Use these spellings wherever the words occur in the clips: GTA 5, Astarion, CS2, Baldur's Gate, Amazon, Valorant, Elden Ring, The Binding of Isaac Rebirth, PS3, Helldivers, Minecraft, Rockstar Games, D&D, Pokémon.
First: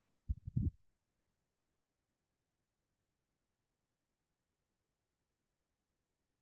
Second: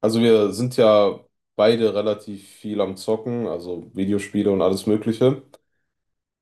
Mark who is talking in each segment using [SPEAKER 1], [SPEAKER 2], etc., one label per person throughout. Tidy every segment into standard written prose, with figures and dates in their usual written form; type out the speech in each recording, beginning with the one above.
[SPEAKER 1] Also wir sind ja beide relativ viel am Zocken, also Videospiele und alles Mögliche.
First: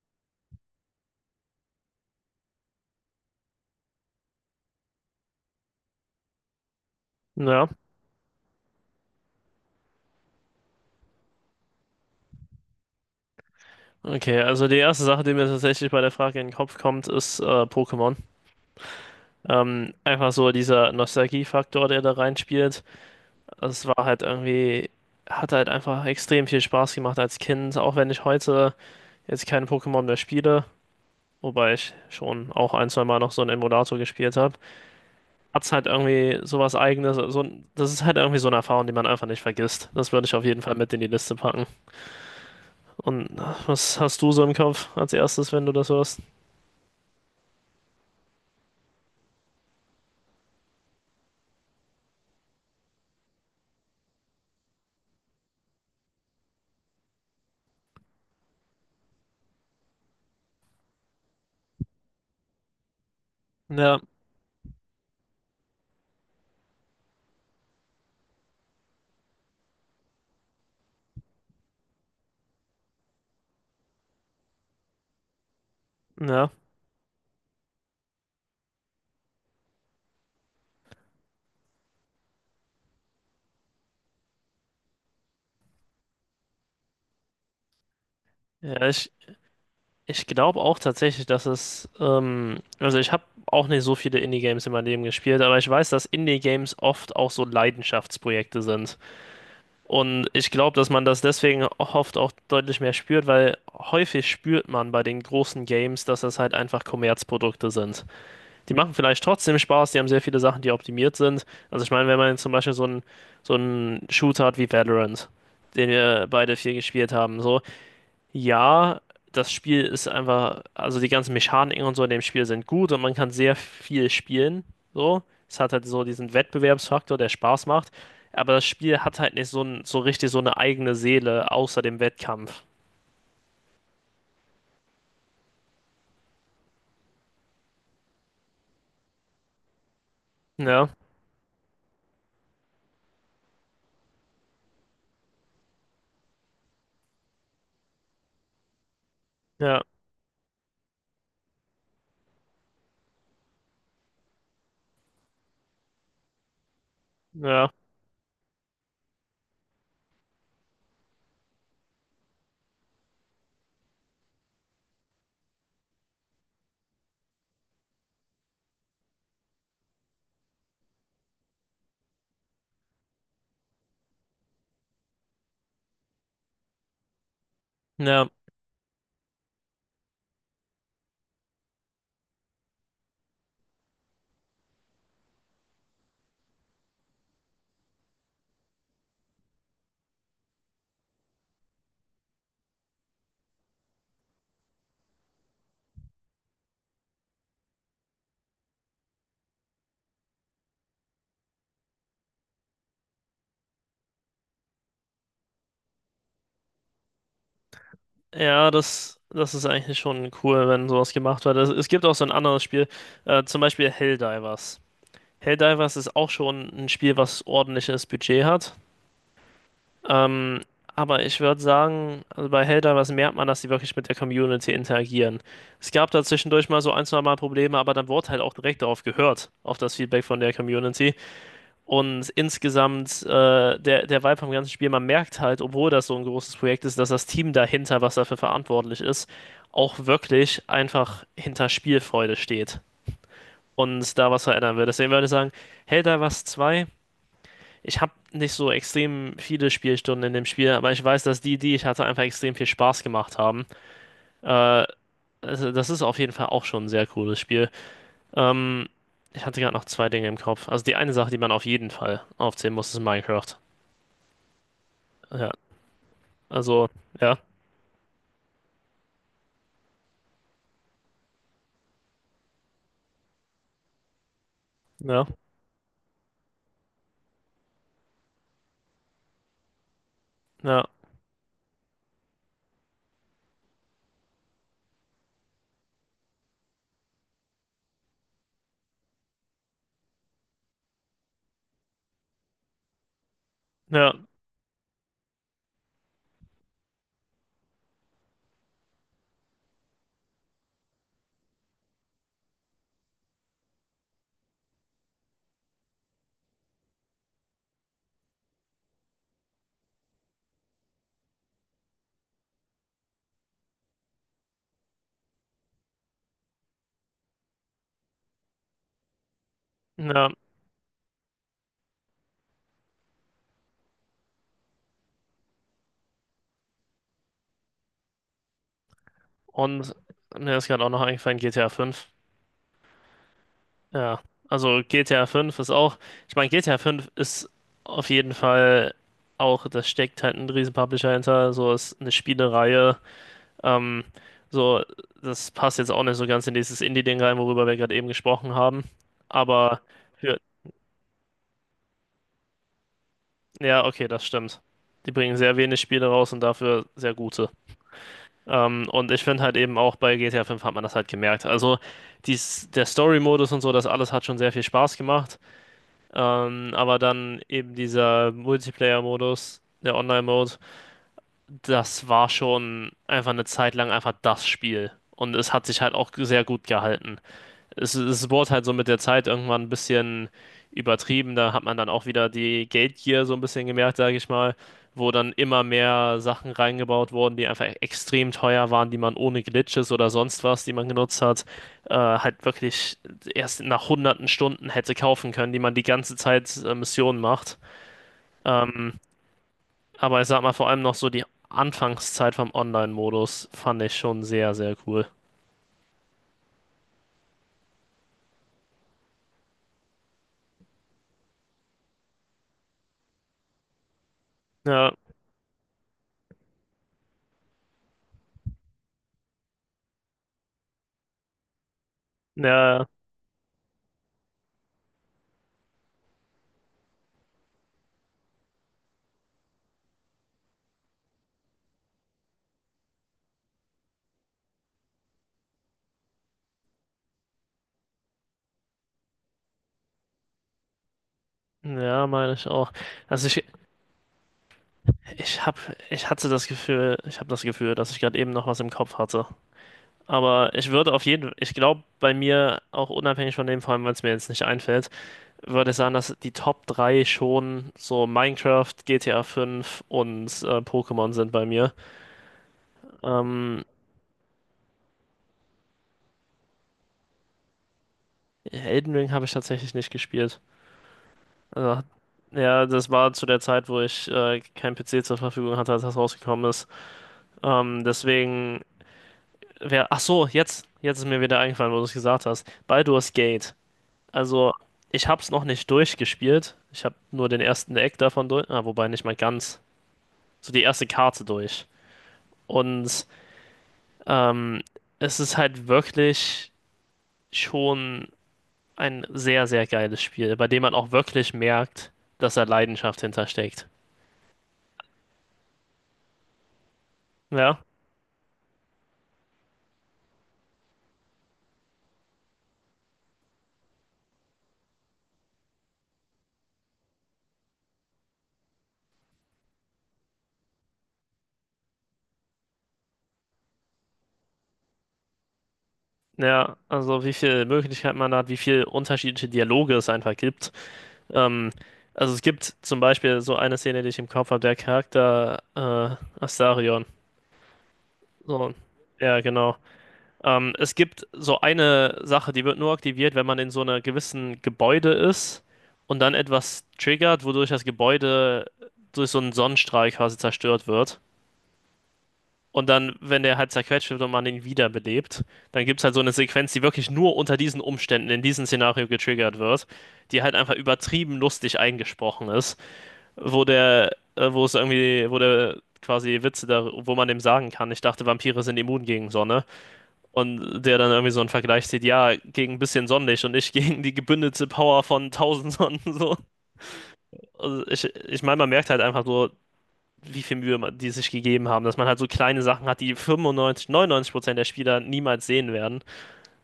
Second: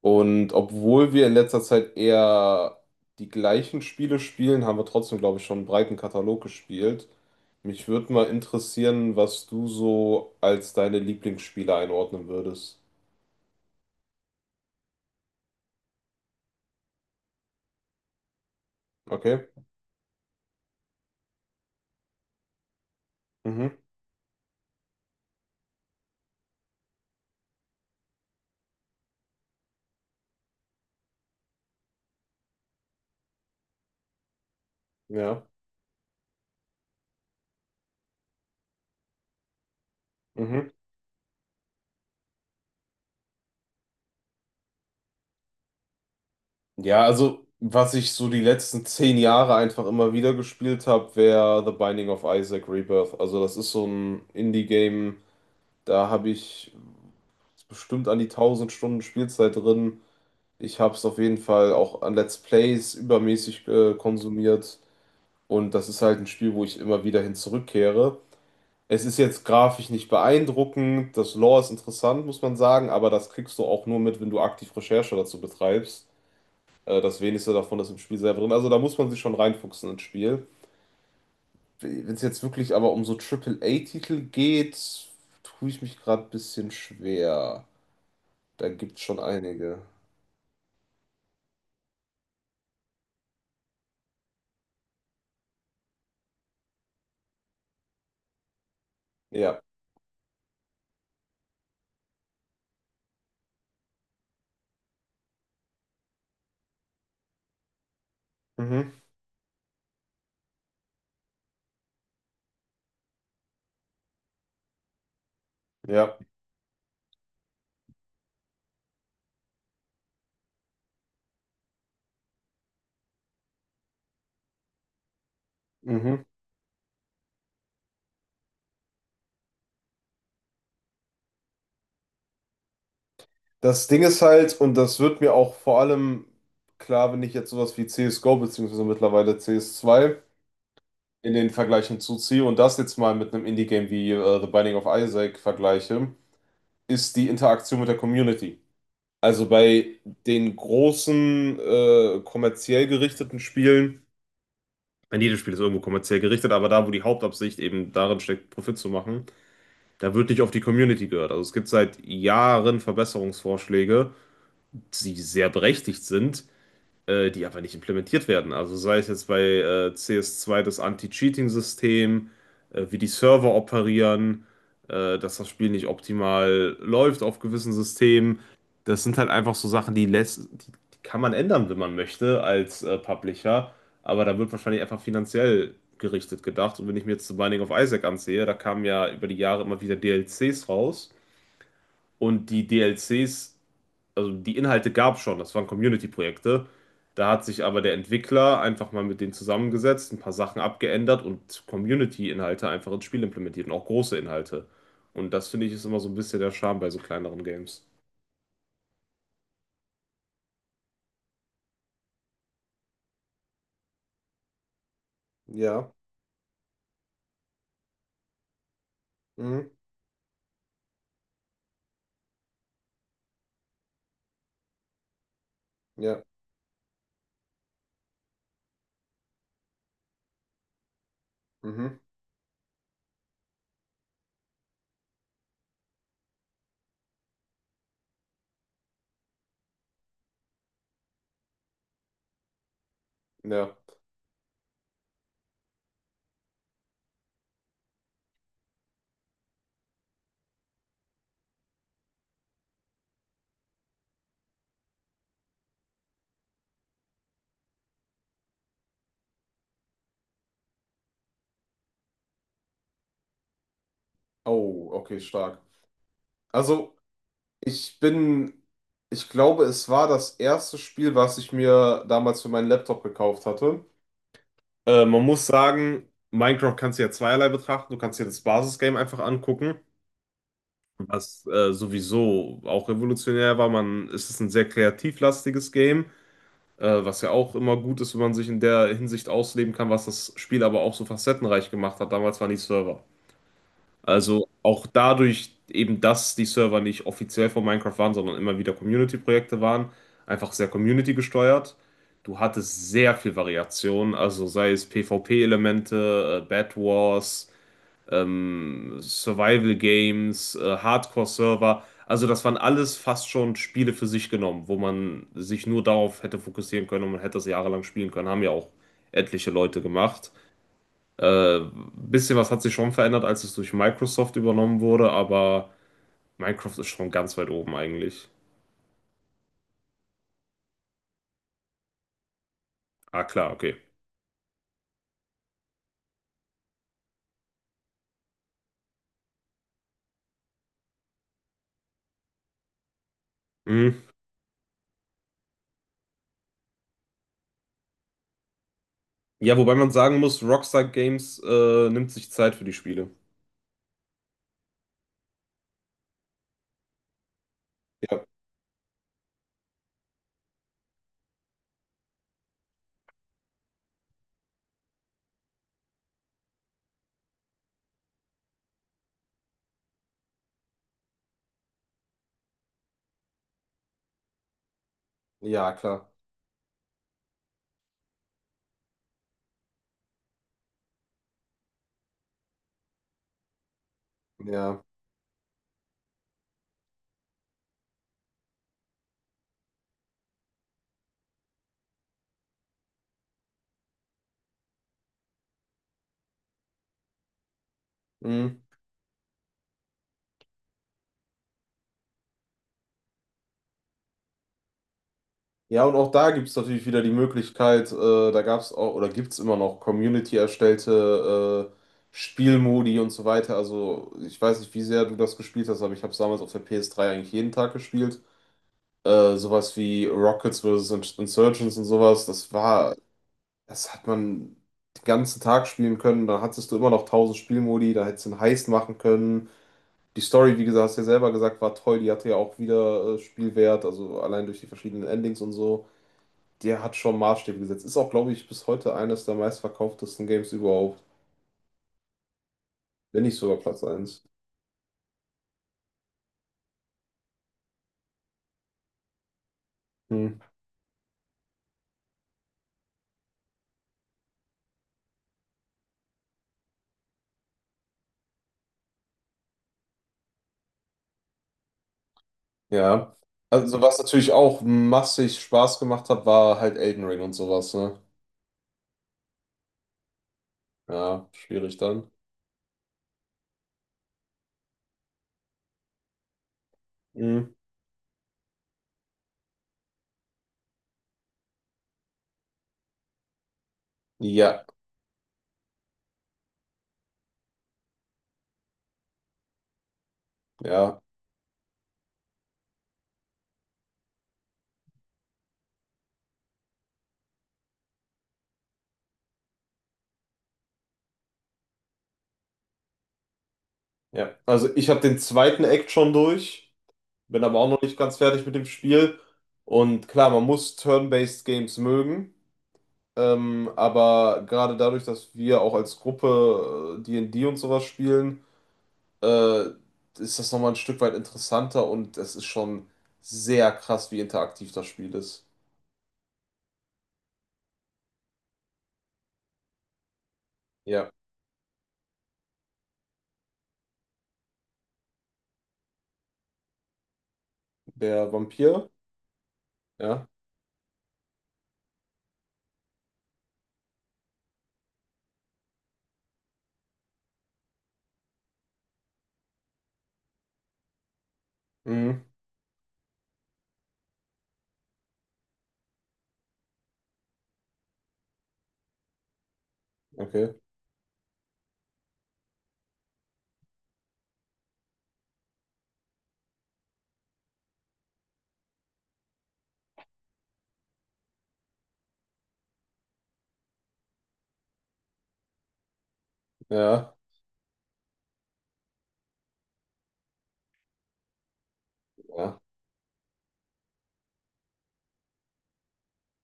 [SPEAKER 1] Und obwohl wir in letzter Zeit eher die gleichen Spiele spielen, haben wir trotzdem, glaube ich, schon einen breiten Katalog gespielt.
[SPEAKER 2] Ja,
[SPEAKER 1] Mich würde mal interessieren, was du so als deine Lieblingsspiele einordnen würdest.
[SPEAKER 2] okay. Also die erste Sache, die mir tatsächlich bei der Frage in den Kopf kommt, ist Pokémon.
[SPEAKER 1] Okay.
[SPEAKER 2] Einfach so dieser Nostalgiefaktor, der da reinspielt. Also
[SPEAKER 1] Mhm.
[SPEAKER 2] Es war halt irgendwie, hat halt einfach extrem viel Spaß gemacht als Kind, auch wenn ich heute jetzt keine Pokémon mehr spiele, wobei ich schon auch ein, zwei Mal noch so einen Emulator gespielt habe.
[SPEAKER 1] Ja.
[SPEAKER 2] Hat es halt irgendwie sowas Eigenes. So, das ist halt irgendwie so eine Erfahrung, die man einfach nicht vergisst. Das würde ich auf jeden
[SPEAKER 1] Mhm.
[SPEAKER 2] Fall mit in die Liste packen. Und was hast du so im Kopf als erstes, wenn du das hörst?
[SPEAKER 1] Ja, also was ich so die letzten zehn Jahre einfach immer wieder gespielt habe, wäre The Binding of Isaac Rebirth. Also das ist so ein Indie-Game. Da habe ich bestimmt an die 1000 Stunden Spielzeit drin. Ich habe es auf jeden Fall auch an Let's Plays übermäßig
[SPEAKER 2] Ja.
[SPEAKER 1] konsumiert. Und das ist halt ein Spiel, wo ich immer wieder hin zurückkehre. Es ist jetzt grafisch nicht beeindruckend. Das Lore ist interessant, muss man sagen. Aber das kriegst du auch nur mit, wenn du aktiv Recherche dazu betreibst.
[SPEAKER 2] Ja.
[SPEAKER 1] Das wenigste davon ist im Spiel selber drin. Also da muss man sich schon reinfuchsen ins Spiel. Wenn es jetzt wirklich aber um so A titel geht, tue ich mich gerade ein bisschen schwer. Da
[SPEAKER 2] Ja,
[SPEAKER 1] gibt's schon einige.
[SPEAKER 2] ich glaube auch tatsächlich, dass es, also ich habe auch nicht so viele Indie-Games in meinem Leben gespielt, aber ich weiß, dass Indie-Games oft auch so Leidenschaftsprojekte sind.
[SPEAKER 1] Ja.
[SPEAKER 2] Und ich glaube, dass man das deswegen oft auch deutlich mehr spürt, weil häufig spürt man bei den großen Games, dass das halt einfach Kommerzprodukte sind. Die
[SPEAKER 1] Mhm.
[SPEAKER 2] machen vielleicht trotzdem Spaß, die haben sehr viele Sachen, die optimiert sind. Also ich meine, wenn man zum Beispiel so einen Shooter hat wie Valorant, den
[SPEAKER 1] Ja.
[SPEAKER 2] wir beide viel gespielt haben, so. Ja, das Spiel ist einfach, also die ganzen Mechaniken und so in dem Spiel sind gut und man kann sehr viel spielen. So, es hat halt so
[SPEAKER 1] Mhm.
[SPEAKER 2] diesen Wettbewerbsfaktor, der Spaß macht. Aber das Spiel hat halt nicht so, so richtig so eine eigene Seele außer dem Wettkampf.
[SPEAKER 1] Das Ding ist halt, und das wird mir auch vor allem klar, wenn ich jetzt sowas wie CSGO beziehungsweise mittlerweile CS2
[SPEAKER 2] Ja,
[SPEAKER 1] in den Vergleichen zuziehe und das jetzt mal mit einem Indie-Game wie The Binding of Isaac vergleiche, ist die Interaktion mit der Community. Also
[SPEAKER 2] ja,
[SPEAKER 1] bei den großen, kommerziell gerichteten Spielen, ich meine, jedes Spiel ist irgendwo kommerziell gerichtet, aber da, wo die Hauptabsicht
[SPEAKER 2] ja,
[SPEAKER 1] eben darin steckt, Profit zu machen, da wird nicht auf die Community gehört. Also es gibt seit Jahren Verbesserungsvorschläge, die sehr berechtigt sind, die einfach nicht implementiert werden. Also sei es jetzt bei cs zwei das Anti-Cheating-System, wie die Server operieren, dass das Spiel nicht optimal läuft auf gewissen
[SPEAKER 2] ja,
[SPEAKER 1] Systemen. Das sind halt einfach so Sachen, die kann man ändern, wenn man möchte, als Publisher. Aber da wird wahrscheinlich einfach finanziell gerichtet gedacht. Und wenn ich mir jetzt The Binding of Isaac ansehe, da kamen ja über die Jahre immer wieder DLCs raus. Und die DLCs, also die Inhalte, gab es schon, das waren Community-Projekte. Da hat sich aber der Entwickler einfach mal mit denen zusammengesetzt, ein paar Sachen abgeändert und Community-Inhalte einfach ins Spiel implementiert und auch große Inhalte. Und das finde ich ist immer so ein bisschen der Charme bei so kleineren Games.
[SPEAKER 2] ja, das ist eigentlich schon cool, wenn sowas gemacht wird. Es gibt auch so ein anderes Spiel, zum Beispiel Helldivers.
[SPEAKER 1] Ja,
[SPEAKER 2] Helldivers ist auch schon ein Spiel, was ordentliches Budget hat.
[SPEAKER 1] mhm.
[SPEAKER 2] Ähm, aber ich würde sagen, also bei Helldivers was merkt man, dass sie wirklich mit der Community interagieren. Es gab
[SPEAKER 1] Ja,
[SPEAKER 2] da zwischendurch mal so ein, zwei Mal Probleme, aber dann wurde halt auch direkt darauf gehört, auf das Feedback von der Community.
[SPEAKER 1] mhm.
[SPEAKER 2] Und insgesamt, der Vibe vom ganzen Spiel, man merkt halt, obwohl das so ein großes Projekt ist, dass das Team dahinter, was dafür verantwortlich ist, auch wirklich einfach hinter Spielfreude steht
[SPEAKER 1] Ja.
[SPEAKER 2] und da was verändern will. Deswegen würde ich sagen, Helldivers zwei ich habe nicht so extrem viele Spielstunden in dem Spiel, aber ich weiß, dass die, die ich hatte, einfach extrem viel Spaß gemacht haben. Äh, also das ist auf jeden Fall auch schon ein sehr cooles Spiel. Ähm, ich hatte gerade noch zwei Dinge im Kopf. Also die eine Sache, die man auf jeden Fall aufzählen muss, ist Minecraft.
[SPEAKER 1] Oh, okay,
[SPEAKER 2] Ja,
[SPEAKER 1] stark.
[SPEAKER 2] also
[SPEAKER 1] Also,
[SPEAKER 2] ja,
[SPEAKER 1] ich bin, ich glaube, es war das erste Spiel, was ich mir damals für meinen Laptop gekauft hatte. Man
[SPEAKER 2] ja,
[SPEAKER 1] muss sagen, Minecraft kannst du ja zweierlei betrachten. Du kannst dir das Basisgame einfach angucken,
[SPEAKER 2] ja,
[SPEAKER 1] was sowieso auch revolutionär war. Man, es ist ein sehr kreativlastiges Game, was ja auch immer gut ist, wenn man sich in der Hinsicht ausleben kann, was das Spiel aber auch so facettenreich gemacht hat. Damals waren die Server.
[SPEAKER 2] ja,
[SPEAKER 1] Also auch dadurch eben, dass die Server nicht offiziell von Minecraft waren, sondern immer wieder Community-Projekte waren, einfach sehr Community gesteuert. Du hattest sehr viel Variation, also sei es PvP-Elemente, Bed Wars, Survival Games, Hardcore-Server. Also das waren alles fast schon Spiele für sich genommen, wo man sich nur darauf hätte fokussieren können und man hätte das jahrelang spielen können. Haben ja auch etliche Leute
[SPEAKER 2] ja.
[SPEAKER 1] gemacht. Bisschen was hat sich schon verändert, als es durch Microsoft übernommen wurde, aber Minecraft ist schon ganz weit oben eigentlich.
[SPEAKER 2] Und mir ist gerade auch noch eingefallen, GTA 5.
[SPEAKER 1] Ah, klar, okay.
[SPEAKER 2] Ja, also GTA 5 ist auch, ich meine, GTA 5 ist auf jeden Fall auch, das steckt halt ein riesen Publisher hinter, so ist eine Spielereihe,
[SPEAKER 1] Mhm.
[SPEAKER 2] ähm, so, das passt jetzt auch nicht so ganz in dieses Indie-Ding rein, worüber wir gerade eben gesprochen haben,
[SPEAKER 1] Ja, wobei
[SPEAKER 2] aber
[SPEAKER 1] man sagen
[SPEAKER 2] für,
[SPEAKER 1] muss, Rockstar Games nimmt sich Zeit für die Spiele.
[SPEAKER 2] ja, okay, das stimmt. Die bringen sehr wenig Spiele raus und dafür sehr gute.
[SPEAKER 1] Ja,
[SPEAKER 2] Und ich finde halt eben auch bei GTA 5 hat man das halt gemerkt. Also der Story-Modus und so, das alles hat schon sehr viel Spaß gemacht. Aber dann eben dieser Multiplayer-Modus, der Online-Mode, das war schon einfach eine Zeit lang einfach das Spiel. Und es hat
[SPEAKER 1] ja,
[SPEAKER 2] sich halt
[SPEAKER 1] klar.
[SPEAKER 2] auch sehr gut gehalten. Es wurde halt so mit der Zeit irgendwann ein bisschen übertrieben. Da hat man dann auch wieder die Geldgier so ein bisschen gemerkt, sage ich mal,
[SPEAKER 1] Ja.
[SPEAKER 2] wo dann immer mehr Sachen reingebaut wurden, die einfach extrem teuer waren, die man ohne Glitches oder sonst was, die man genutzt hat, halt wirklich erst nach hunderten Stunden hätte kaufen können, die man die ganze Zeit Missionen macht.
[SPEAKER 1] Mhm.
[SPEAKER 2] Ähm, aber ich sag mal, vor allem noch so die Anfangszeit vom Online-Modus fand ich schon sehr, sehr cool.
[SPEAKER 1] Ja, und auch da gibt es natürlich wieder die Möglichkeit, da gab es auch, oder gibt es immer noch Community-erstellte Spielmodi und so weiter. Also ich weiß nicht, wie
[SPEAKER 2] Ja,
[SPEAKER 1] sehr du das gespielt hast, aber ich habe es damals auf der PS3 eigentlich jeden Tag gespielt. Sowas wie Rockets versus Insurgents und sowas,
[SPEAKER 2] ja,
[SPEAKER 1] das hat man den ganzen Tag spielen können, da hattest du immer noch tausend Spielmodi, da hättest du einen Heist machen können. Die Story, wie gesagt, hast du ja selber gesagt, war toll, die hatte ja auch wieder Spielwert, also allein durch die verschiedenen Endings und so. Der hat schon Maßstäbe gesetzt. Ist auch, glaube ich, bis heute eines der meistverkauftesten Games überhaupt,
[SPEAKER 2] ja, meine ich auch.
[SPEAKER 1] wenn
[SPEAKER 2] Also
[SPEAKER 1] nicht
[SPEAKER 2] ich,
[SPEAKER 1] sogar Platz eins.
[SPEAKER 2] Ich hab, ich habe das Gefühl, dass ich gerade eben noch was im Kopf hatte.
[SPEAKER 1] Hm.
[SPEAKER 2] Aber ich würde auf jeden, ich glaube, bei mir, auch unabhängig von dem, vor allem, weil es mir jetzt nicht einfällt, würde ich sagen, dass die Top 3 schon so Minecraft, GTA 5 und Pokémon sind bei mir.
[SPEAKER 1] Ja.
[SPEAKER 2] Ähm,
[SPEAKER 1] Also, was natürlich auch massig Spaß gemacht hat, war halt Elden Ring und sowas, ne?
[SPEAKER 2] Elden Ring habe ich tatsächlich nicht gespielt.
[SPEAKER 1] Ja, schwierig
[SPEAKER 2] Also,
[SPEAKER 1] dann.
[SPEAKER 2] ja, das war zu der Zeit, wo ich kein PC zur Verfügung hatte, als das rausgekommen ist.
[SPEAKER 1] Mhm.
[SPEAKER 2] Ähm, deswegen ach so, jetzt ist mir wieder eingefallen, wo du es gesagt hast. Baldur's Gate. Also,
[SPEAKER 1] Ja,
[SPEAKER 2] ich hab's noch nicht durchgespielt. Ich hab nur den ersten Eck davon durch. Ah, wobei nicht mal ganz. So die erste
[SPEAKER 1] ja,
[SPEAKER 2] Karte durch. Und ähm, es ist halt wirklich schon ein sehr, sehr geiles Spiel, bei dem man auch wirklich merkt, dass da Leidenschaft hintersteckt.
[SPEAKER 1] ja. Also ich habe den zweiten Act schon durch, bin aber
[SPEAKER 2] Ja,
[SPEAKER 1] auch noch nicht ganz fertig mit dem Spiel. Und klar, man muss Turn-based Games mögen. Aber gerade dadurch, dass wir auch als Gruppe D&D und D und sowas spielen, äh, ist das nochmal ein Stück weit interessanter und es ist schon sehr krass, wie interaktiv das Spiel ist.
[SPEAKER 2] ja, also wie viel Möglichkeit man hat, wie viel unterschiedliche Dialoge es einfach gibt.
[SPEAKER 1] Ja,
[SPEAKER 2] Ähm, also es gibt zum Beispiel so eine Szene, die ich im Kopf habe, der Charakter Astarion.
[SPEAKER 1] der
[SPEAKER 2] So,
[SPEAKER 1] Vampir?
[SPEAKER 2] ja, genau.
[SPEAKER 1] Ja.
[SPEAKER 2] Es gibt so eine Sache, die wird nur aktiviert, wenn man in so einer gewissen Gebäude ist und dann etwas triggert, wodurch das Gebäude durch so einen Sonnenstrahl quasi zerstört wird.
[SPEAKER 1] Mhm.
[SPEAKER 2] Und dann, wenn der halt zerquetscht wird und man ihn wiederbelebt, dann gibt es halt so eine Sequenz, die wirklich nur unter diesen Umständen, in diesem Szenario getriggert wird, die halt einfach
[SPEAKER 1] Okay.
[SPEAKER 2] übertrieben lustig eingesprochen ist. Wo der quasi Witze da, wo man dem sagen kann, ich dachte, Vampire sind immun gegen Sonne. Und der dann irgendwie so einen Vergleich zieht, ja, gegen ein bisschen Sonnenlicht und ich gegen die gebündelte Power von tausend Sonnen. So.
[SPEAKER 1] Ja.
[SPEAKER 2] Also ich meine, man merkt halt einfach so, wie viel Mühe man, die sich gegeben haben, dass man halt so kleine
[SPEAKER 1] Ja.
[SPEAKER 2] Sachen hat, die 95, 99% der Spieler niemals sehen werden.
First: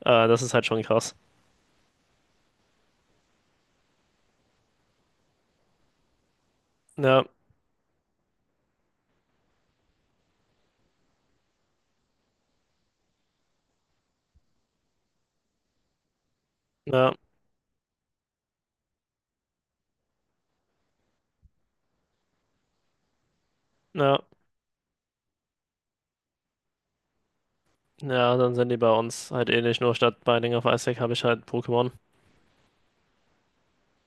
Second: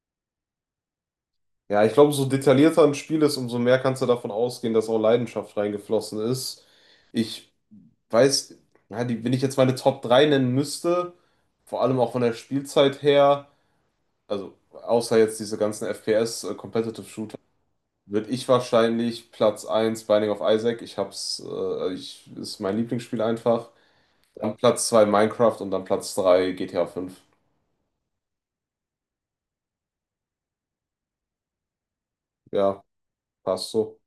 [SPEAKER 2] Das ist halt schon krass.
[SPEAKER 1] Ja, ich glaube, so detaillierter ein Spiel ist, umso mehr kannst du davon ausgehen, dass auch Leidenschaft reingeflossen ist.
[SPEAKER 2] Ja,
[SPEAKER 1] Ich weiß, ja, wenn ich jetzt meine Top 3 nennen müsste, vor allem auch von der Spielzeit her, also außer jetzt diese ganzen FPS, Competitive
[SPEAKER 2] ja,
[SPEAKER 1] Shooter, würde ich wahrscheinlich Platz eins Binding of Isaac, ist mein Lieblingsspiel einfach,
[SPEAKER 2] ja.
[SPEAKER 1] dann Platz 2 Minecraft und dann Platz 3 GTA 5.
[SPEAKER 2] Ja, dann sind die bei uns halt ähnlich, nur statt Binding of Isaac habe ich halt Pokémon.
[SPEAKER 1] Ja, passt so.